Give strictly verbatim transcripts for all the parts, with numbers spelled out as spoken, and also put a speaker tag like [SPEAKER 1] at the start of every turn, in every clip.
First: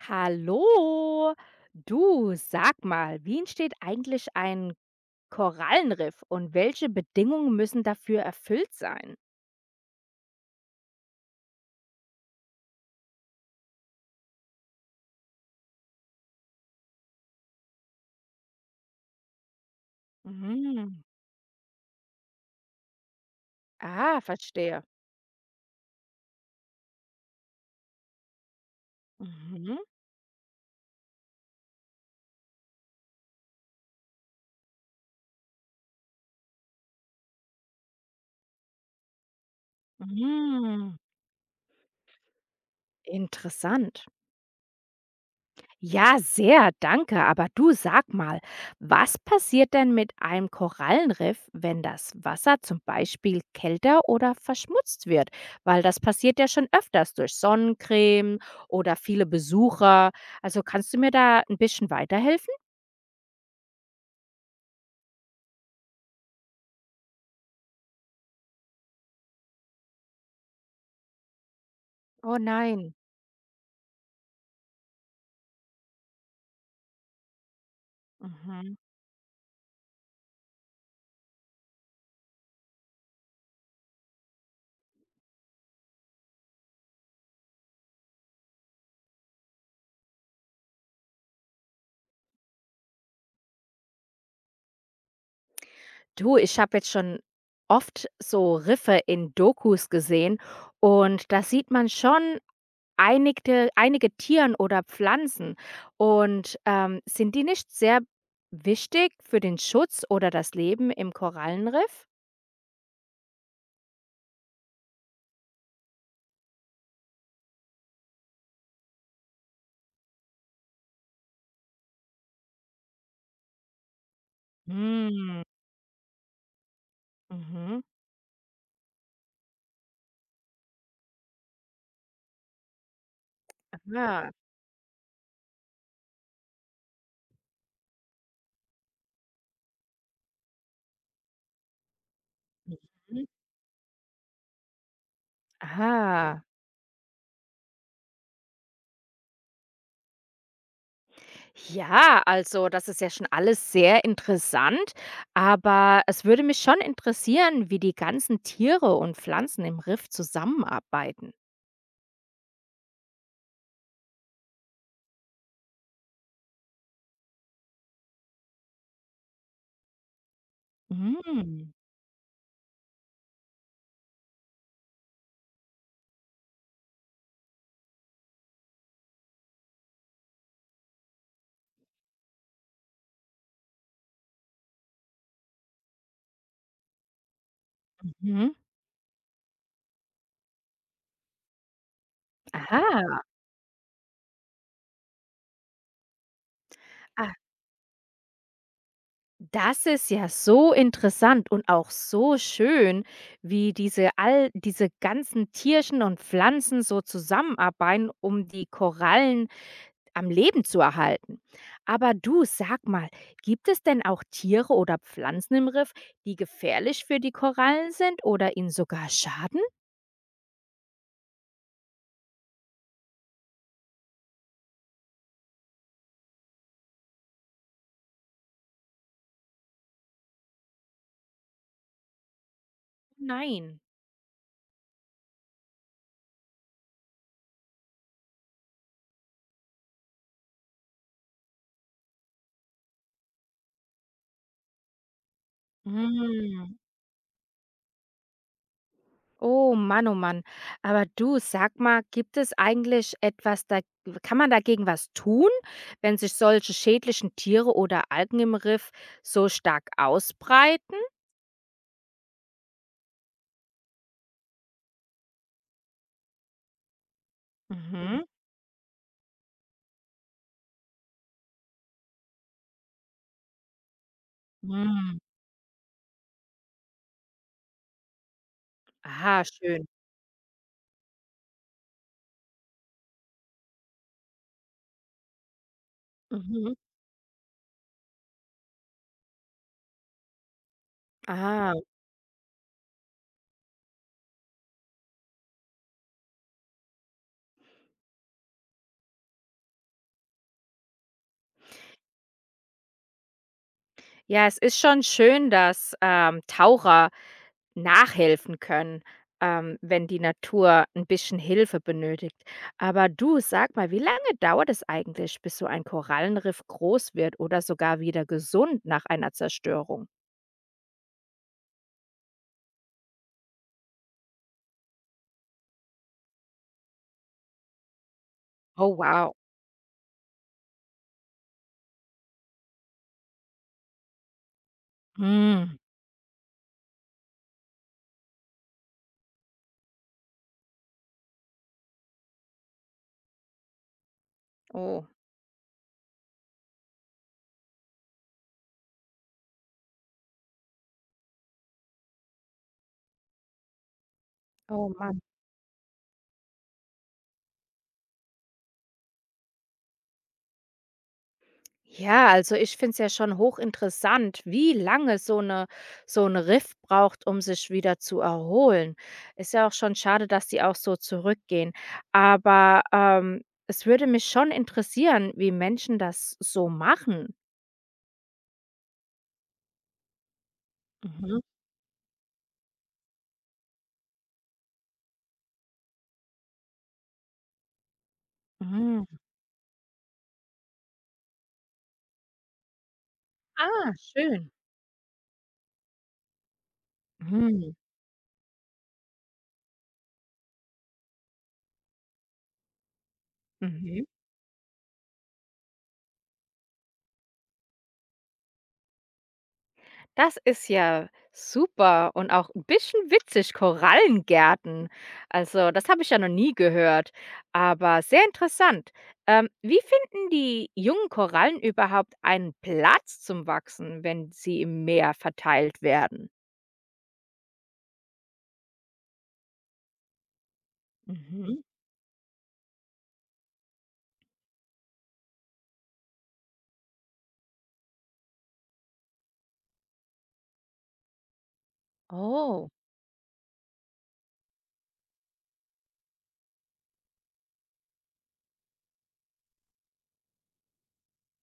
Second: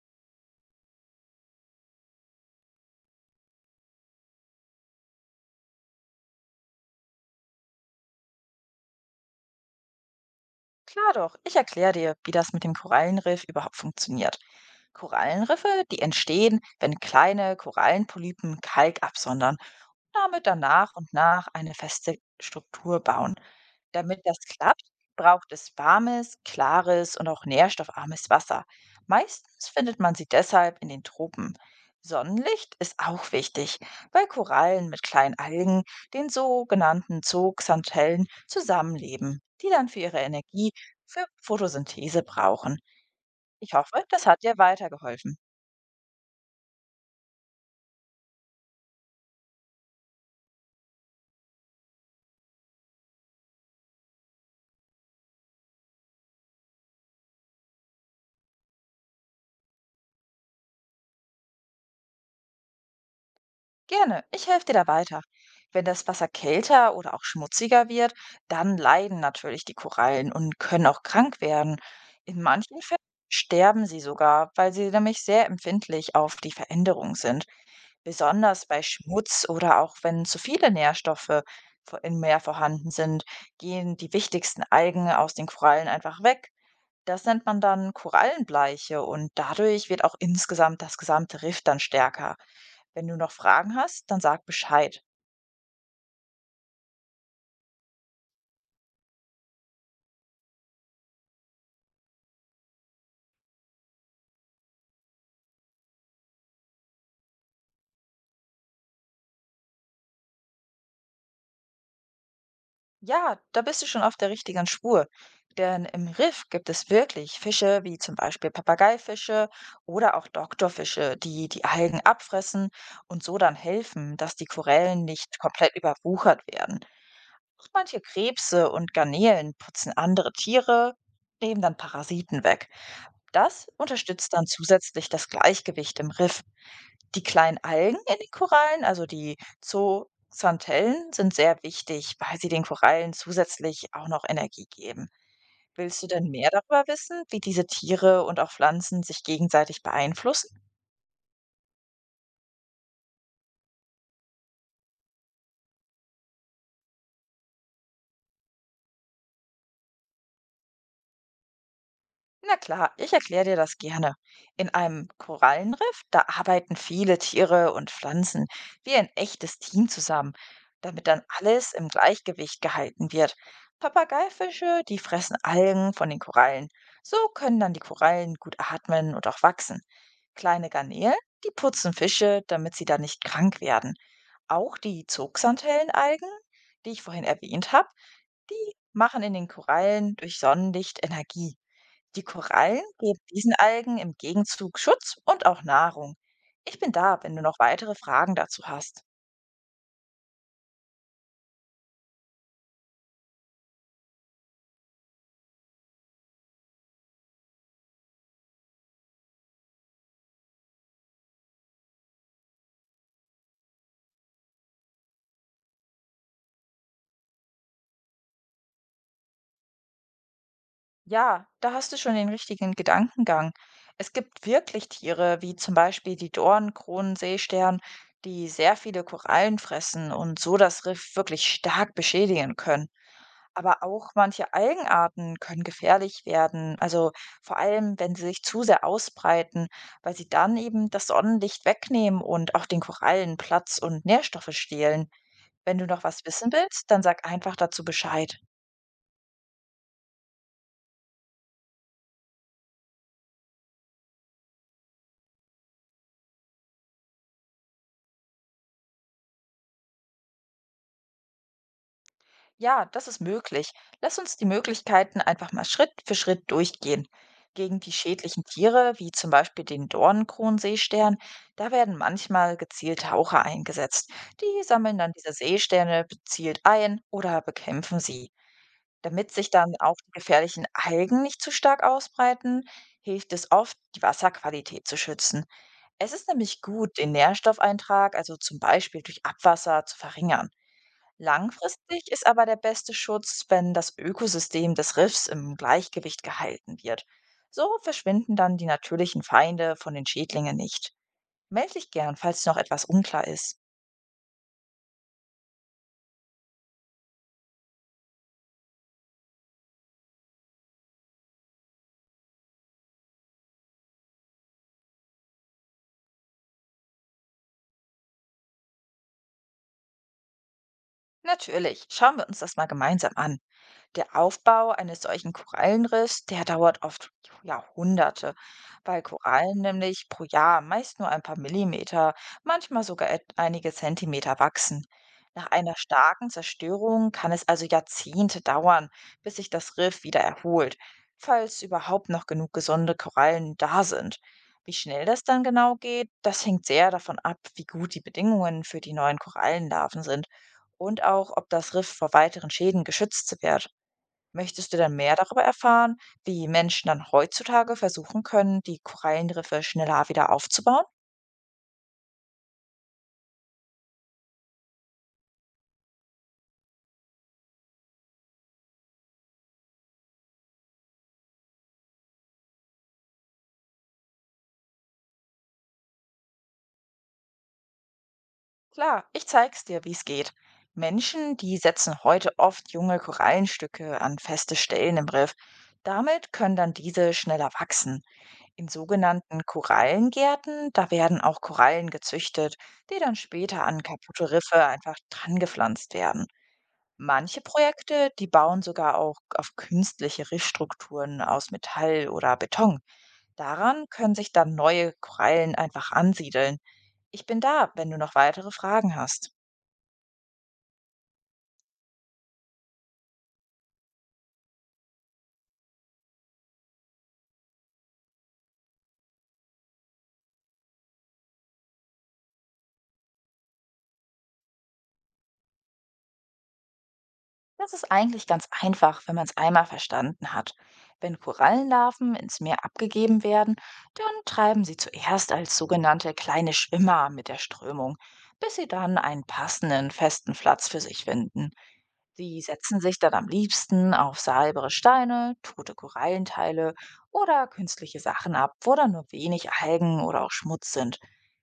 [SPEAKER 1] Hallo, du, sag mal, wie entsteht eigentlich ein Korallenriff und welche Bedingungen müssen dafür erfüllt sein?
[SPEAKER 2] Klar doch, ich erkläre dir, wie das mit dem Korallenriff überhaupt funktioniert. Korallenriffe, die entstehen, wenn kleine Korallenpolypen Kalk absondern, damit dann nach
[SPEAKER 1] Mhm.
[SPEAKER 2] und nach eine feste Struktur bauen. Damit
[SPEAKER 1] Ah,
[SPEAKER 2] das klappt,
[SPEAKER 1] verstehe.
[SPEAKER 2] braucht es warmes, klares und auch nährstoffarmes Wasser. Meistens
[SPEAKER 1] Mhm.
[SPEAKER 2] findet man sie deshalb in den Tropen. Sonnenlicht ist auch wichtig, weil Korallen mit kleinen Algen, den sogenannten Zooxanthellen, zusammenleben, die dann für ihre Energie
[SPEAKER 1] Mhm.
[SPEAKER 2] für Photosynthese brauchen. Ich hoffe,
[SPEAKER 1] Interessant.
[SPEAKER 2] das hat dir weitergeholfen.
[SPEAKER 1] Ja, sehr, danke. Aber du, sag mal, was passiert denn mit einem Korallenriff, wenn das Wasser zum Beispiel kälter oder verschmutzt wird? Weil das passiert ja schon öfters durch Sonnencreme oder viele Besucher. Also kannst du mir da ein bisschen weiterhelfen?
[SPEAKER 2] Gerne, ich helfe dir da weiter. Wenn das Wasser kälter oder auch schmutziger wird, dann leiden natürlich die Korallen und können auch krank werden.
[SPEAKER 1] Oh
[SPEAKER 2] In manchen
[SPEAKER 1] nein.
[SPEAKER 2] Fällen sterben sie sogar, weil sie nämlich sehr empfindlich auf die Veränderung sind, besonders
[SPEAKER 1] Mhm.
[SPEAKER 2] bei Schmutz oder auch wenn zu viele Nährstoffe vo- im Meer vorhanden sind, gehen die wichtigsten Algen aus den Korallen einfach weg. Das nennt man dann Korallenbleiche und dadurch wird auch insgesamt das gesamte Riff dann stärker. Wenn du noch Fragen hast, dann sag Bescheid.
[SPEAKER 1] Du, ich habe jetzt schon oft so Riffe in Dokus gesehen und da sieht man schon Einigte einige Tieren oder Pflanzen und, ähm, sind die nicht sehr wichtig für den Schutz oder das Leben im Korallenriff?
[SPEAKER 2] Ja, da bist du schon auf der richtigen Spur. Denn im Riff gibt es wirklich Fische wie zum Beispiel Papageifische oder auch Doktorfische, die die Algen abfressen und so dann helfen, dass die Korallen nicht
[SPEAKER 1] Hm,
[SPEAKER 2] komplett überwuchert werden. Auch
[SPEAKER 1] mhm.
[SPEAKER 2] manche Krebse und Garnelen putzen andere Tiere, nehmen dann Parasiten weg. Das
[SPEAKER 1] Aha.
[SPEAKER 2] unterstützt dann zusätzlich das Gleichgewicht im Riff. Die kleinen Algen in den Korallen, also die Zooxanthellen, sind sehr wichtig, weil sie den Korallen
[SPEAKER 1] Mhm.
[SPEAKER 2] zusätzlich auch noch Energie geben. Willst du denn
[SPEAKER 1] Aha.
[SPEAKER 2] mehr darüber wissen, wie diese Tiere und auch Pflanzen sich gegenseitig beeinflussen?
[SPEAKER 1] Ja, also, das ist ja schon alles sehr interessant, aber es würde mich schon interessieren, wie die ganzen Tiere und Pflanzen im Riff zusammenarbeiten.
[SPEAKER 2] Na klar, ich erkläre dir das gerne. In einem Korallenriff, da arbeiten viele Tiere und Pflanzen wie ein echtes Team zusammen, damit dann alles
[SPEAKER 1] Hm.
[SPEAKER 2] im Gleichgewicht gehalten wird. Papageifische, die fressen Algen von den Korallen. So können dann die Korallen gut atmen und auch wachsen. Kleine Garnelen, die putzen Fische, damit sie dann nicht krank werden. Auch die Zugsantellenalgen, die ich vorhin erwähnt habe,
[SPEAKER 1] Mhm.
[SPEAKER 2] die machen in den Korallen durch Sonnenlicht Energie. Die Korallen geben
[SPEAKER 1] Aha.
[SPEAKER 2] diesen Algen im Gegenzug Schutz und auch Nahrung. Ich bin da, wenn du noch weitere Fragen dazu hast.
[SPEAKER 1] Das ist ja so interessant und auch so schön, wie diese all diese ganzen Tierchen und Pflanzen so zusammenarbeiten, um die Korallen am Leben zu erhalten. Aber du, sag mal, gibt es denn auch Tiere oder Pflanzen im Riff, die gefährlich für die Korallen sind oder ihnen sogar schaden?
[SPEAKER 2] Ja, da hast du schon den richtigen Gedankengang. Es gibt wirklich Tiere, wie zum Beispiel die Dornkronenseestern, die sehr viele Korallen fressen und so das Riff wirklich stark beschädigen können.
[SPEAKER 1] Nein.
[SPEAKER 2] Aber auch manche Algenarten können gefährlich werden, also vor allem, wenn sie sich zu sehr ausbreiten, weil sie dann eben das Sonnenlicht wegnehmen und auch den Korallen Platz und Nährstoffe stehlen. Wenn du noch was wissen
[SPEAKER 1] Mm.
[SPEAKER 2] willst, dann sag einfach dazu Bescheid.
[SPEAKER 1] Oh Mann, oh Mann. Aber du, sag mal, gibt es eigentlich etwas, da kann man dagegen was tun, wenn sich solche schädlichen Tiere oder Algen im Riff so stark ausbreiten?
[SPEAKER 2] Ja, das ist möglich. Lass uns die Möglichkeiten einfach mal Schritt für Schritt durchgehen. Gegen die
[SPEAKER 1] Mhm.
[SPEAKER 2] schädlichen Tiere, wie zum Beispiel den Dornenkronenseestern, da werden manchmal gezielt Haucher eingesetzt. Die sammeln dann
[SPEAKER 1] Mhm.
[SPEAKER 2] diese Seesterne gezielt ein oder bekämpfen sie. Damit
[SPEAKER 1] Ah,
[SPEAKER 2] sich dann
[SPEAKER 1] schön.
[SPEAKER 2] auch die gefährlichen Algen nicht zu stark ausbreiten, hilft es oft, die Wasserqualität zu schützen. Es ist nämlich
[SPEAKER 1] Mhm.
[SPEAKER 2] gut, den Nährstoffeintrag, also zum Beispiel durch Abwasser, zu verringern.
[SPEAKER 1] Ah.
[SPEAKER 2] Langfristig ist aber der beste Schutz, wenn das Ökosystem des Riffs im Gleichgewicht gehalten wird. So verschwinden dann die natürlichen Feinde von den Schädlingen nicht. Meld dich gern, falls noch etwas unklar ist.
[SPEAKER 1] Ja, es ist schon schön, dass, ähm, Taucher nachhelfen können, ähm, wenn die Natur ein bisschen Hilfe benötigt. Aber du, sag mal, wie lange dauert es eigentlich, bis so ein Korallenriff groß wird oder sogar wieder gesund nach einer Zerstörung?
[SPEAKER 2] Natürlich, schauen wir uns das mal gemeinsam an. Der Aufbau eines solchen Korallenriffs, der dauert oft ja, Jahrhunderte,
[SPEAKER 1] Oh,
[SPEAKER 2] weil
[SPEAKER 1] wow.
[SPEAKER 2] Korallen nämlich pro Jahr meist nur ein paar Millimeter, manchmal sogar et- einige Zentimeter wachsen. Nach einer
[SPEAKER 1] Mhm.
[SPEAKER 2] starken Zerstörung kann es also Jahrzehnte dauern, bis sich das Riff wieder erholt, falls überhaupt noch genug gesunde Korallen da sind. Wie schnell
[SPEAKER 1] Oh.
[SPEAKER 2] das dann genau geht, das hängt sehr davon ab, wie gut die Bedingungen für die neuen Korallenlarven sind und auch, ob das Riff vor weiteren Schäden geschützt wird. Möchtest du
[SPEAKER 1] Oh,
[SPEAKER 2] dann mehr
[SPEAKER 1] Mann.
[SPEAKER 2] darüber erfahren, wie Menschen dann heutzutage versuchen können, die Korallenriffe schneller wieder aufzubauen?
[SPEAKER 1] Ja, also ich finde es ja schon hochinteressant, wie lange so 'ne so ein Riff braucht, um sich wieder zu erholen. Ist ja auch schon schade, dass die auch so zurückgehen. Aber, ähm, es würde mich schon interessieren, wie Menschen das so machen.
[SPEAKER 2] Klar, ich zeig's dir, wie's geht. Menschen,
[SPEAKER 1] Mhm.
[SPEAKER 2] die setzen heute oft junge Korallenstücke an feste Stellen im Riff. Damit können dann diese schneller wachsen. In
[SPEAKER 1] Mhm.
[SPEAKER 2] sogenannten Korallengärten, da werden auch Korallen gezüchtet, die dann später an
[SPEAKER 1] Ah,
[SPEAKER 2] kaputte
[SPEAKER 1] schön.
[SPEAKER 2] Riffe einfach drangepflanzt werden. Manche
[SPEAKER 1] Mhm.
[SPEAKER 2] Projekte, die bauen sogar auch auf künstliche Riffstrukturen aus Metall oder Beton. Daran
[SPEAKER 1] Mhm.
[SPEAKER 2] können sich dann neue Korallen einfach ansiedeln. Ich bin da, wenn du noch weitere Fragen hast.
[SPEAKER 1] Das ist ja super und auch 'n bisschen witzig, Korallengärten. Also, das habe ich ja noch nie gehört, aber sehr interessant. Ähm, wie finden die jungen Korallen überhaupt einen Platz zum Wachsen, wenn sie im Meer verteilt werden?
[SPEAKER 2] Das ist eigentlich ganz einfach, wenn man es einmal verstanden hat. Wenn
[SPEAKER 1] Mhm.
[SPEAKER 2] Korallenlarven ins Meer abgegeben werden, dann treiben sie zuerst als sogenannte kleine Schwimmer mit der Strömung, bis sie dann einen passenden, festen Platz für sich finden. Die
[SPEAKER 1] Oh,
[SPEAKER 2] setzen sich dann am liebsten auf saubere Steine, tote Korallenteile oder künstliche Sachen ab, wo dann nur wenig Algen oder auch Schmutz sind.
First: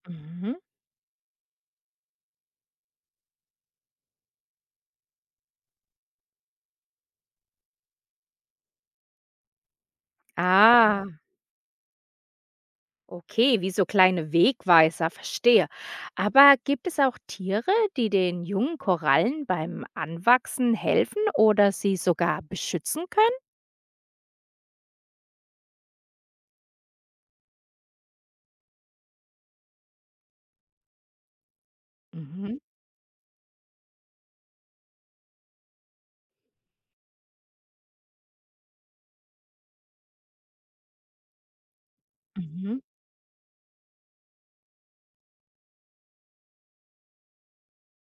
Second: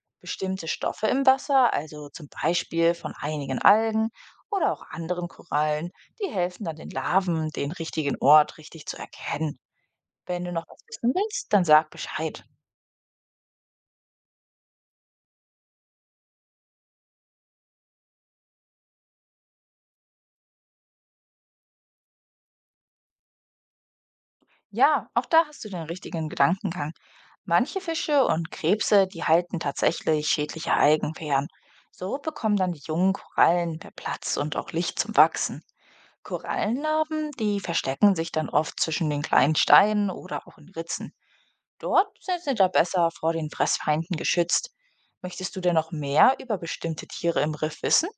[SPEAKER 1] mhm.
[SPEAKER 2] Bestimmte Stoffe im Wasser, also zum Beispiel von einigen Algen oder auch anderen Korallen, die helfen dann den Larven, den richtigen Ort richtig zu erkennen. Wenn du noch was
[SPEAKER 1] Ah,
[SPEAKER 2] wissen willst, dann sag Bescheid.
[SPEAKER 1] okay, wie so kleine Wegweiser, verstehe. Aber gibt es auch Tiere, die den jungen Korallen beim Anwachsen helfen oder sie sogar beschützen können?
[SPEAKER 2] Ja, auch da hast du den richtigen Gedankengang. Manche Fische und Krebse, die halten tatsächlich schädliche Algen fern. So bekommen
[SPEAKER 1] Mhm,
[SPEAKER 2] dann die jungen Korallen mehr Platz und auch Licht zum Wachsen. Korallenlarven, die verstecken sich dann oft zwischen den kleinen Steinen oder auch in Ritzen. Dort sind sie da
[SPEAKER 1] mhm.
[SPEAKER 2] besser vor den Fressfeinden geschützt. Möchtest du denn noch mehr über bestimmte Tiere im Riff wissen?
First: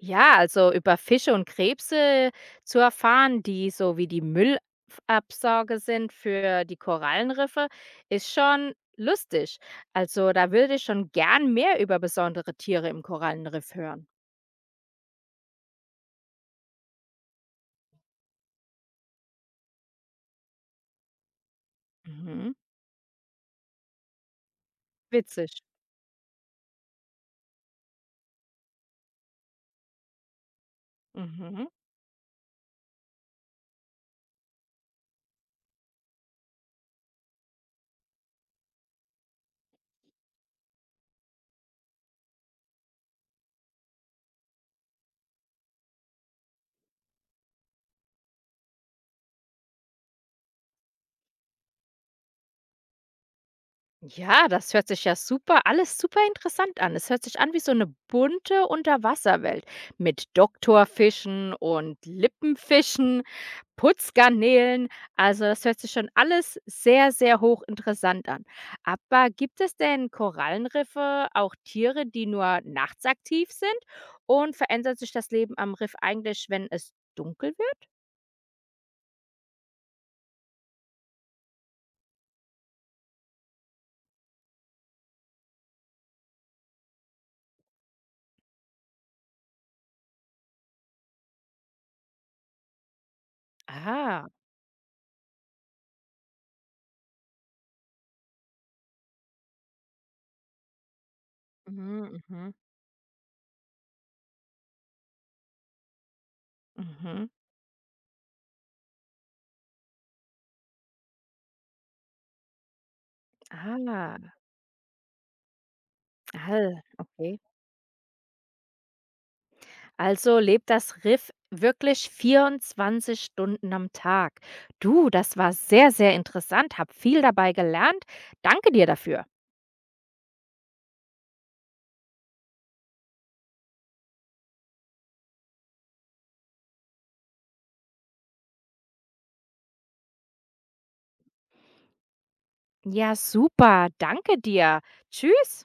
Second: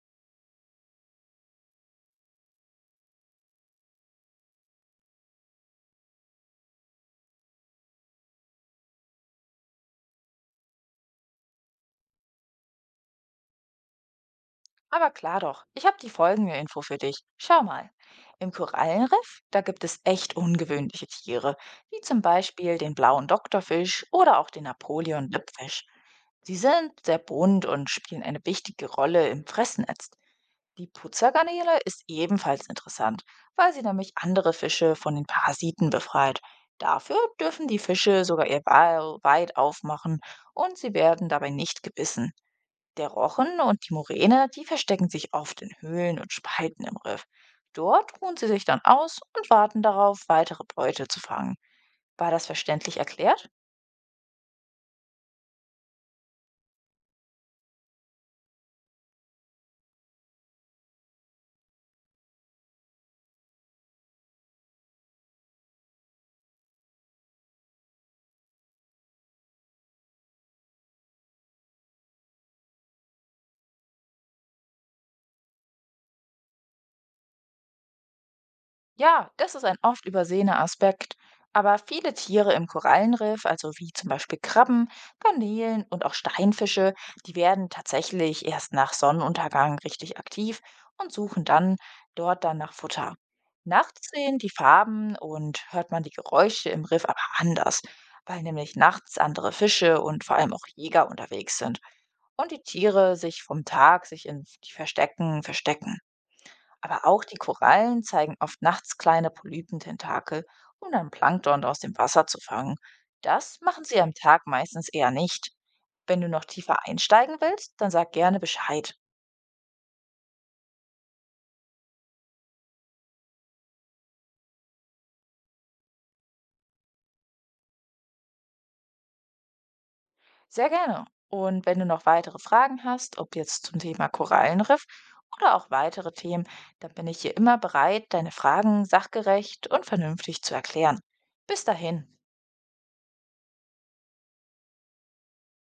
[SPEAKER 1] Ja, also über Fische und Krebse zu erfahren, die so wie die Müllabsauger sind für die Korallenriffe, ist schon lustig. Also da würde ich schon gern mehr über besondere Tiere im Korallenriff hören.
[SPEAKER 2] Aber klar doch, ich habe die folgende Info für dich. Schau mal. Im Korallenriff, da gibt es echt ungewöhnliche Tiere, wie zum
[SPEAKER 1] Mhm.
[SPEAKER 2] Beispiel den blauen Doktorfisch oder auch den
[SPEAKER 1] Witzig.
[SPEAKER 2] Napoleon-Lippfisch. Sie sind sehr bunt und spielen eine wichtige Rolle im Fressnetz. Die
[SPEAKER 1] Mhm.
[SPEAKER 2] Putzergarnele ist ebenfalls interessant, weil sie nämlich andere Fische von den Parasiten befreit. Dafür dürfen die Fische sogar ihr Maul weit aufmachen und sie werden dabei nicht gebissen. Der Rochen und die Muräne, die verstecken sich oft in Höhlen und Spalten im Riff. Dort ruhen sie sich dann aus und warten darauf, weitere Beute zu fangen. War das verständlich erklärt?
[SPEAKER 1] Ja, das hört sich ja super, alles super interessant an. Es hört sich an wie so eine bunte Unterwasserwelt mit Doktorfischen und Lippenfischen, Putzgarnelen, also das hört sich schon alles sehr, sehr hochinteressant an. Aber gibt es denn Korallenriffe auch Tiere, die nur nachts aktiv sind? Und verändert sich das Leben am Riff eigentlich, wenn es dunkel wird?
[SPEAKER 2] Ja, das ist ein oft übersehener Aspekt. Aber viele Tiere im Korallenriff, also wie zum Beispiel Krabben, Garnelen und auch Steinfische, die werden tatsächlich erst nach Sonnenuntergang richtig aktiv und suchen dann dort dann nach Futter. Nachts
[SPEAKER 1] Ah,
[SPEAKER 2] sehen die Farben und hört man die Geräusche im Riff aber anders, weil nämlich nachts andere Fische und vor allem auch Jäger unterwegs sind
[SPEAKER 1] mhm,
[SPEAKER 2] und
[SPEAKER 1] mhm,
[SPEAKER 2] die Tiere sich vom Tag sich in die Verstecken verstecken. Aber auch
[SPEAKER 1] mhm.
[SPEAKER 2] die Korallen zeigen oft nachts kleine Polypententakel, um dann Plankton aus dem Wasser zu fangen. Das
[SPEAKER 1] Ah,
[SPEAKER 2] machen sie am Tag meistens eher nicht. Wenn du noch
[SPEAKER 1] all,
[SPEAKER 2] tiefer einsteigen
[SPEAKER 1] okay.
[SPEAKER 2] willst, dann sag gerne Bescheid.
[SPEAKER 1] Also lebt das Riff wirklich vierundzwanzig Stunden am Tag. Du, das war sehr, sehr interessant. Hab viel dabei gelernt. Danke dir dafür.
[SPEAKER 2] Sehr gerne. Und wenn du noch weitere Fragen hast, ob jetzt zum Thema Korallenriff oder auch weitere Themen, dann bin ich hier immer bereit, deine Fragen sachgerecht und vernünftig zu erklären. Bis dahin.
[SPEAKER 1] Ja, super. Danke dir. Tschüss.